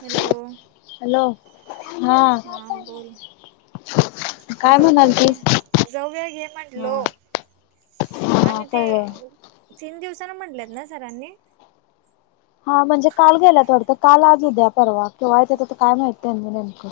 Hello! Hello हा हाबोल. काय जव म्हणाल घे तीस जव घे हा म्हणलो. हा हा आणि ते कळलं तीन दिवसाना म्हटलेत ना सरांनी. हा म्हणजे काल गेला थोड तर, काल आज उद्या परवा किंवा य तर, तर काय माहिती आहे नेमकं.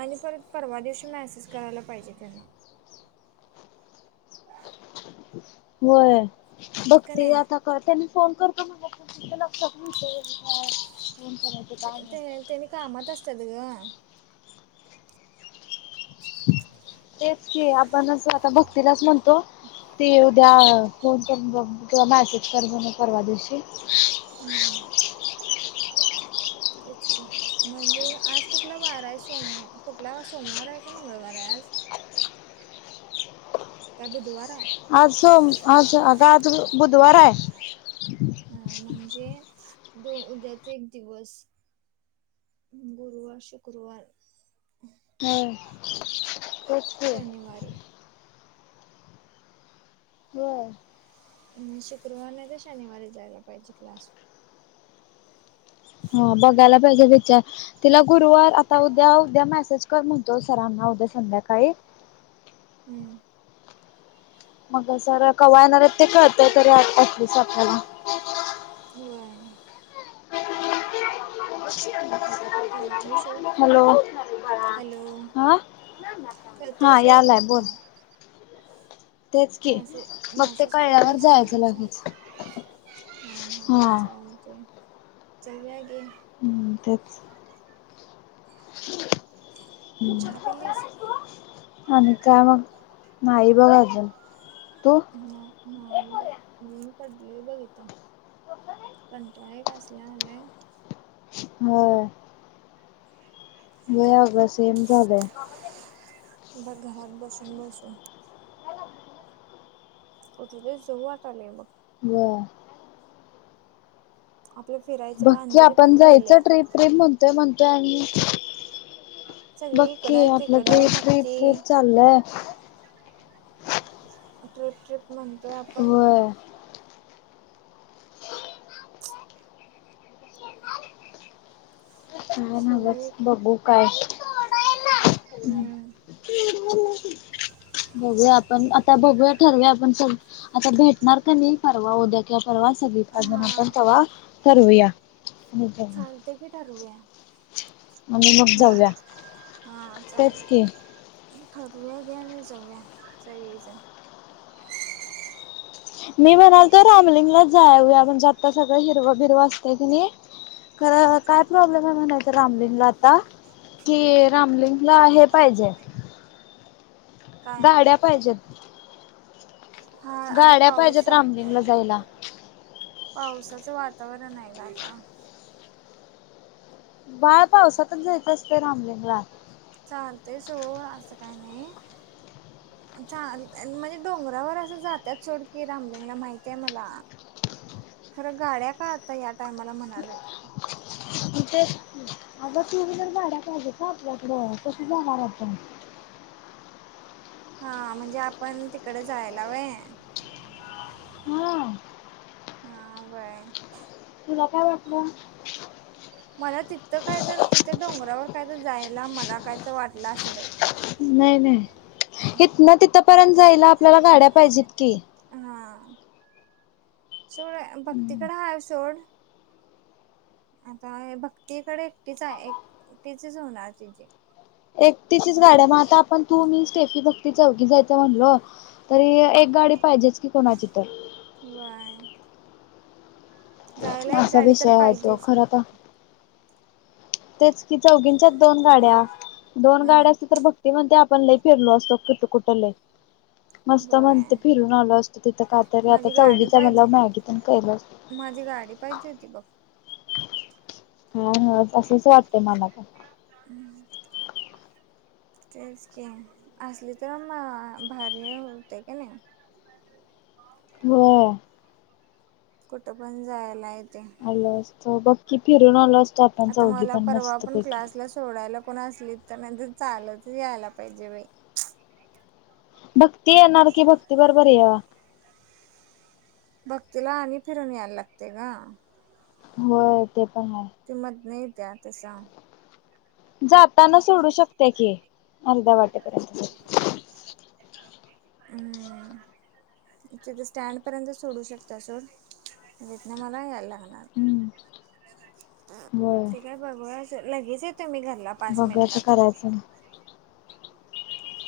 आणि परत परवा दिवशी मेसेज करायला पाहिजे त्यांना. होय का भक्ती नाही आता करते ना! फोन करत म ति लक्षातते. ते त्यांनी कामात असतात ग [unintelligible] [unintelligible] तेच की आपण अस, आता भक्तीलाच म्हणतो ते उद्या व्हा मॅसेज करज म परवा दिवशी. [inaudible] तेच म्हणजे आज कुठला वार आहे, सोम कुठला सोमवार आहे का मंगळवार आहे. बं. [unintelligible] ह [unintelligible] काय बुधवार हाय? आज सो, आज आग आज बुधवार आहे. हा म्हणजे दो उद्याचा एक दिवस. गुरुवार-शुक्रवार. हम. शनिवारी. होय शुक्रवार नाही तर शनिवारी जायला पाहिजे क्लास हा बघायला पाहिजे विचार, तिला गुरुवार आता उद्या-उद्या मेसेज कर म्हणतो सरांना उद्या. संध्याकाळी. हम्म. मग सर कवा येणार आहेत ते, कळत तरी पंचवीस तारखेला. व्हाय. कळतंय. हॅलो! हा, कळते हा सोड यालाय बोल. म्हटलं तेच की मॅसेज मग ते मॅसेज कळल्यावर जायचं लागेच. हा हा चालते जाऊया घे. हम्म तेच. आणि चहा पिलीस आणि काय मग? नाही बघ अजून. तू नाहीदा [unintelligible] पडलोय बघ हित, कंटाळेक असला आलाय. हो. होय आग सेम झालंय. ब घरात बसून-बसून. कुठ ते जावू वाट आलेय बग. व्हय. आपलं फिरायचं पण बक्की अंजली पण आपण जायचं गेल्या ट्रीप-ट्रीप म्हणतोय, म्हणतोय आणि सगळी बघकी इकडं आपलं तिकडं भक्ती ट्रीप-ट्रीप-ट्रीप चाललय. ट्रिप-ट्रिप म्हणतोय आपण. होय काय सगळे नव्हच बघू काय. हम्म. ह [unintelligible] बघूया आपण, आता बघूया ठरवूया आपण, सगळीजण आता भेटणार का नाही परवा उद्या कि परवा सग अजून आप हा आपण तवा ठवूया. चालतय की ठरवूया. मग बा जाऊया हा तेच की चालतय. ठरवूया घ्या आणि जाऊया सगळे जण. मी म्हणाल तो रामलिंगला जाऊया, म्हणजे आत्ता सगळं हिरवा- बिरवा असते की नाही खरं काय प्रॉब्लेम आहे, माहितीये त्या रामलिंगला आता. कि रामलिंगला हे पाहिजे काय गाड्या पाहिजेत. हा आता गाड्या पाहिज्यात पावसा रामलिंगला जायला. पावसाचं वातावरण आहे ना आता. बाळ पावसातच जायचं असतं रामलिंगला. चालतय सोड असं काय नाही. चां म्हणजे डोंगरावर असं जात्यात सोड की, रामलिंगला माहतीय मला. खरं गाड्या का आता या टायमाला म्हणाले बाई. तिथं आता टू व्हीलर गाड्या पाहिजे ना आपल्याकडं, कस जाणार आपण. हा म्हणजे आपण तिकडे जायला व्हय. हम्म. हा व्हय. तुला काय वाटलं? मला तिथं काय तर, तिथं डोंगरावर काय तर जायला मला काय तर वाटलं असं बाई नाही-नाही इथन तिथंपर्यंत जाईला आपल्याला गाड्या पाहिजेत की. हा सोड, भक्तीकडे हाय सोड आता भक्तीकडे एकटीच आहे. एकटीचीच होणार तिची. एकटीचीच गाडी हाय, मग आता आपण तू, मी, स्टेफी, भक्ती, चौघी जायचं म्हणलो तरी एक गाडी पाहिजेच की कोणाची तर, व्हय. जायला एक असा गाडी विषय तर आहे तो, पाहिजेच खर तर तेच की चौघींच्याच दोन गाड्या, दोन गाड्या, हम्म असल्या तर भक्ती म्हणत्या पण लई फिरलो असतो. कुठ-कुठ लई. मस्त व्हय म्हणते फिरून आलो असतो. तिथं काहीतरी, आता माझी गाडी चौघच हाय पाहिजे म्हणण्यावर मला मॅगी पण केलं असत. माझी गाडी पाहिजे होती बघ! हा असंच वाटतय मला पण. उं तेच की असली तर मं भारी होतय कने. हो. कुठं पण जायला येते आल असत बक्की फिरून आलो असतो आपण आता चौघी मला पण परवा पण मस्तपैकी क्लासला सोडायला कोण असलीत तर नाहीतर चालत यायला पाहिजे बाई भक्ती येणार की भक्ती बरोबर या. भक्तीला आणि फिरून यायला लागतय ग. होय ते पण आहे. त्या तसा जाताना सोडू शकते की अर्ध्या वाटेपर्यंत. हुं. तिथे स्टँड पर्यंत सोडू शकत्या सोड तितन मला यायलागल. हम्म होय [unintelligible] तुम्ही घरला पाच बघायचं मिनटात करायचं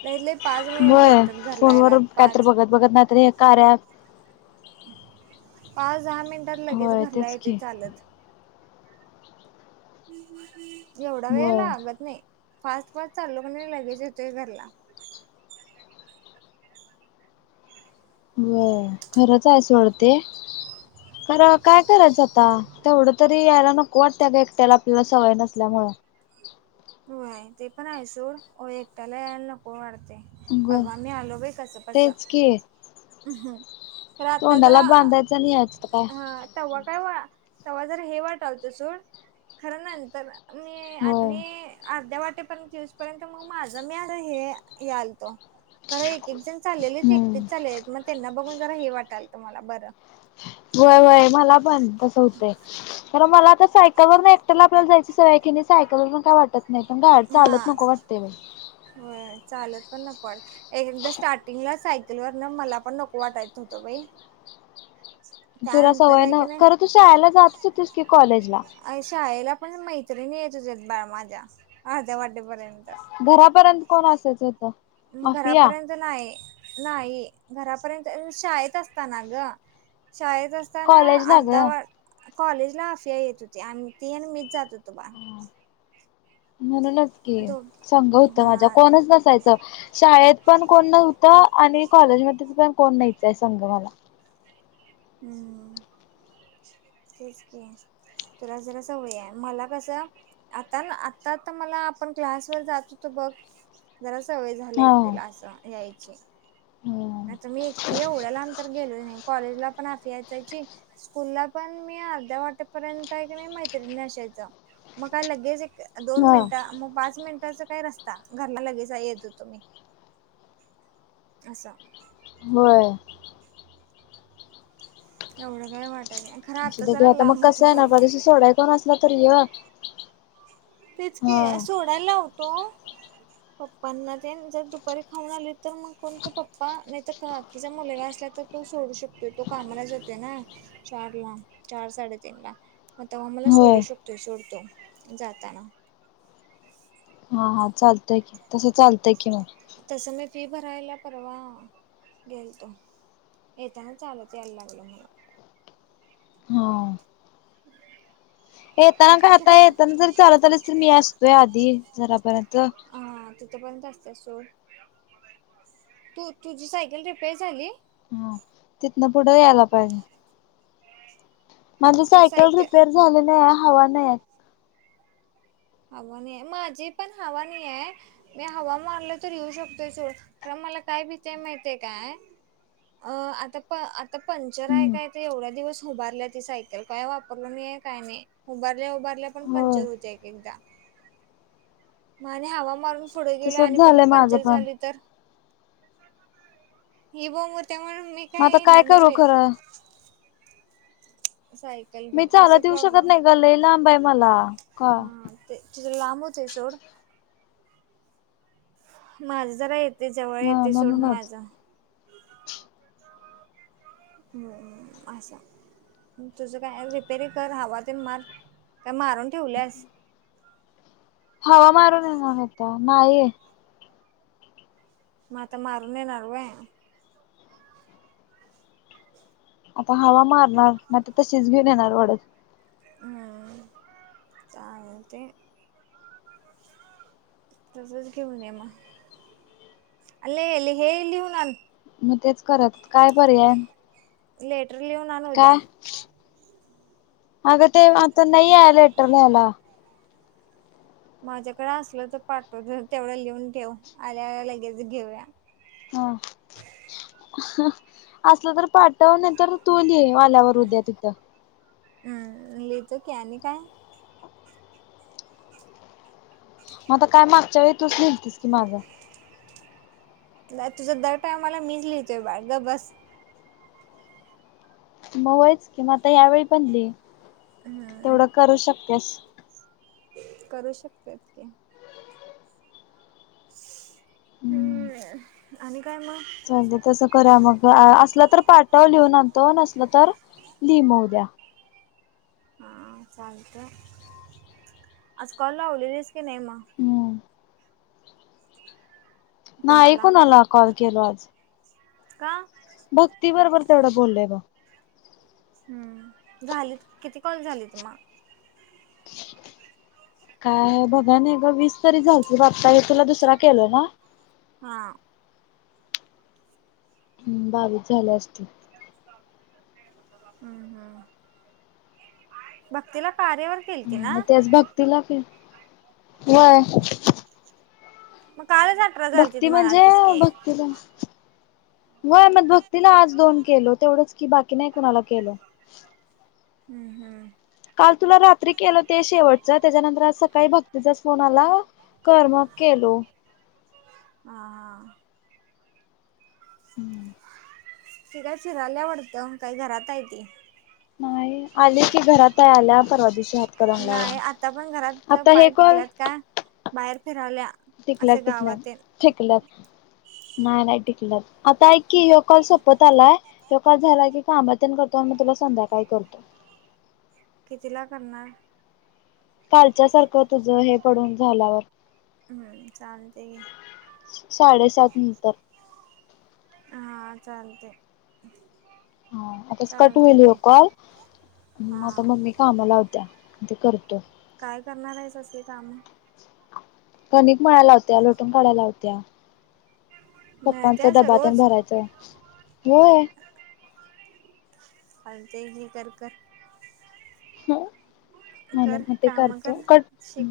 लइत-लइ ब फोनवर कायतर बघत-बघत नाही तर हें कार्य ऍप पाच, दहा मिनिटात लगेच घरला तेच येतोय की चालत. एवढा वेळ होय लागत नाही फास्ट-फास्ट चाललो कने, लगेच येतोय घरला. होय खरंच आहे सोड ते. खर काय करायचं आता तेवढं तरी यायला नको, वाटतं आग एकट्याला आपल्याला सवय नसल्यामुळं. [inaudible] होय. ते पण आहे सोड, एकट्याला यायला नको वाटत ग परवा मी आलो बाई कस-कस तेच की हम्. खरं आता तोंडाला जरा बांधायचं आणि यायचं काय हा तेव्हा काय व तेव्हा जर हे वाटालत सोड. खरं नंतर मी होय. आणि अर्ध्या वाटेपर्यंत युसपर्यंत मग माज मी हे यालतो. खरं एकेक जण चालेलीत, हम्म एकटेच चालेलीत, मग त्यांना बघून जरा हे वाटालत, मला बरं. वय-वय मला पण तस होतंय. तर मला कस. सायकल वरन एकट आपल्याला जायची सवय हाय कनी, सायकल वरण काय वाटतं नाही पण गड हा चालत नको वाटते व. चालच पण नको वाट एक एकदा स्टार्टिंगला सायकल वर न मला पण नको वाटायचं होतं बाई. हम ह [unintelligible] तुला त्यानंतर सवय आहे न की नाही खरं, तू शाळेला जातच होतीस, की कॉलेज ला. म्हणजे मैत्रिणी येत होच आहेत, बाळ माझ्या अर्ध्या वाटेपर्यंत. घरापर्यंत कोण असायचं. अफिया घरापर्यंत नाही नाही. घरापर्यंत शाळेत असताना, ग शाळेत असताना कॉलेजला अर्धा ग. वाट कॉलेज ला अफिया येत होती, आणि त आणि मीच जात होतो बा म्हणूनच की संग होत, हा माझ्या कोणच नसायचं शाळेत. पण कोण नव्हत आणि कॉलेज, मध्ये पण कोण नाहीचंय संग मला. हम्म [unintelligible] तेच क तुला जरा सवय आहे, मला कस आता आ. आ मला आपण क्लास वर जातोतो बघ ज सवय झाल्या हा एकटीला अस यायची आता, हा मी एकटी एवढ्या लाब तर गेलो. कॉलेज ला. पणि यायचायची स्कूलला, पण मी अर्ध्या वाटेपर्यंत आहे, की नाही मैत्रिणी असशायच. मग काय लगेच एक दोन मिनिटं मग पाच मिनिट. काय रस्ता घरला लगेच येत होतुम्ही अस. होय. एवढं काय वाट अ क आता मग कसं, आहेणार बाजशी सोडाय कोण असला, तरी य- [inaudible] तेच के सोडायला लावतो. ह [unintelligible] पप्पांना दे जर दुपारी खाऊन आली तर मग कोणतो पप्पा नाही, तर तिच्या मुलेला असला तर. तो सोडू शकतोय तो कामाला जातोय, ना चार ला चार साडेतीन ला. आता मला होय सोडू शकतो, सोडतो जाताना. हा हा चालतय की तसं चालतय की मग. तसं मी फी भरायला परवा गेल तो. येत ह चालच यायला लागलं मला. हा हम्म [unintelligible] येताना का आता येताना जर चालत, आलेस तर मी असतोय आधी जरापर्यंत. आपर्यंतत सो तू तुझी सायकल रिपेर झाली. [unintelligible] हा तिथन पुढे यायला पाहिजे. म्हणजे सायकल रिपेअर झाले नाही हवा नाही. हवा नाही माझी पण हवा नाही आहे, मी हवा मानल तर येऊ शकतोय. मला काय काय आता. आता पंचर आहे हम्म काय एवढ्या दिवस उभारल्या ती सायकल काय वापरल नाहीे काय नाही उभारल्या उभारल्या पण होय पंचर हूतीय. म आणि हवा मारून पुढे गेले तसच आणि झालंय परत माझं पंचर पण झाली तर ह बो म त्या म मी मग काय आता न करू भ [inaudible] खरं मी असं चालत येऊ शकत नाही ग लय लांब आहे मला का हम्म ते तिझ लांब होत आहे सोड [inaudible] माझ जरा येते जवळ हा येते सोडून माझ, म्हणूनच तुझं काय रिपेरी कर हवा तेन मार काय मारून ठेवल्यास. हवा मारून येणार होता नाहीे. मता मारुन येणार व्हय. आता हवा मारणार म तशीच घेऊन येणार ओढत. हम् त्या ते तसच घेऊन ये म अ लि हे लिहून आण मग तेच करत काय पर्याय लेटर लिहून आण उद्या काय अगं ते आता नाही या लेटरला आला माझ्याकडें असलं तर पाठव तेवढं लिहून ठेव. आल्या लगेच घेऊया. हा असलं तर पाठव नाही तर तू लीही आल्यावर उद्या तिथं हम्म लिहितो कि आणि काय मग आता काय मागच्या वेळी तूच लिहलीतीस की माझं नाही तुझं दर टायमाला मीच लिहितोय बाळ गप्प बस मं होयच कि मग आता यावेळी पण लिही हम्म तेवढं करू शकत्यास करू शकत्यात की हम्म हम् आणि काय मग चालतंय तस करूया मग असलं तर पाठव लिहून आणतो नसलं तर लिही मग उद्या हा चालतंय आज कॉल लावलेलीस की नाही मग हम्म नाही कोणाला कुणाला कॉल केलो आज का भक्ती बरोबर तेवढं बोललंय बघ हम्म झालीत किती कॉल झालीत मग काय बघाय नाही ग वीस तरी झालतीत आता ह्यो तुला दुसरा केलो ना हा हम् बावीस झाले असतील. हम्म हम्म भक्तीला कार्यावर केल मग त्याच भक्ती ला फे व्हय मग कालच अठरा झालतीत भक्ती म्हणजे म्हणालतीस की भक्तीला मग अ म भक्तीला आज दोन केलो तेवढंच कि बाकी नाही कुणाला केलो हम्म हम् काल तुला रात्री केलो ते मला कर्म केलो हा हा हम्म ती काय फिराल्या वाटतं काय घरात आहे ती नाही आले की घरात आहे आल्या परवा दिवशी नाही हातकणंगल्यावरून आता पण घरात आता हे पाय कॉल टिकल्यात काय बाहेर फिराल्या टिकल्यात असे गावात टिकल्यात तेन टिकल नाही नाही टिकल्यात आता कि यो कॉल सपत आलाय व्ह्यो काय झाला की काम तेन करतो आणि मग तुला संध्याकाळी करतो. कितीला करणार. कालच्या सारखं तुझं हे पडून झाल्यावर. हम्म चालतंय घे साडेसात नंतर. हा चालतय हा आताच कट होईल हेयो कॉल हा म आता मम्मी कामं लावत्या. ते करतो. काय करणार आहेस असे काम. कनिक मळायला लावत्या लोटून काढायला लावत्या. पप्पांचा मिळत्याच डबा तेन रोज भरायचं होय. आणि ते हे कर कर. ह म्हून कर म ते कामं करतो कर कट शिक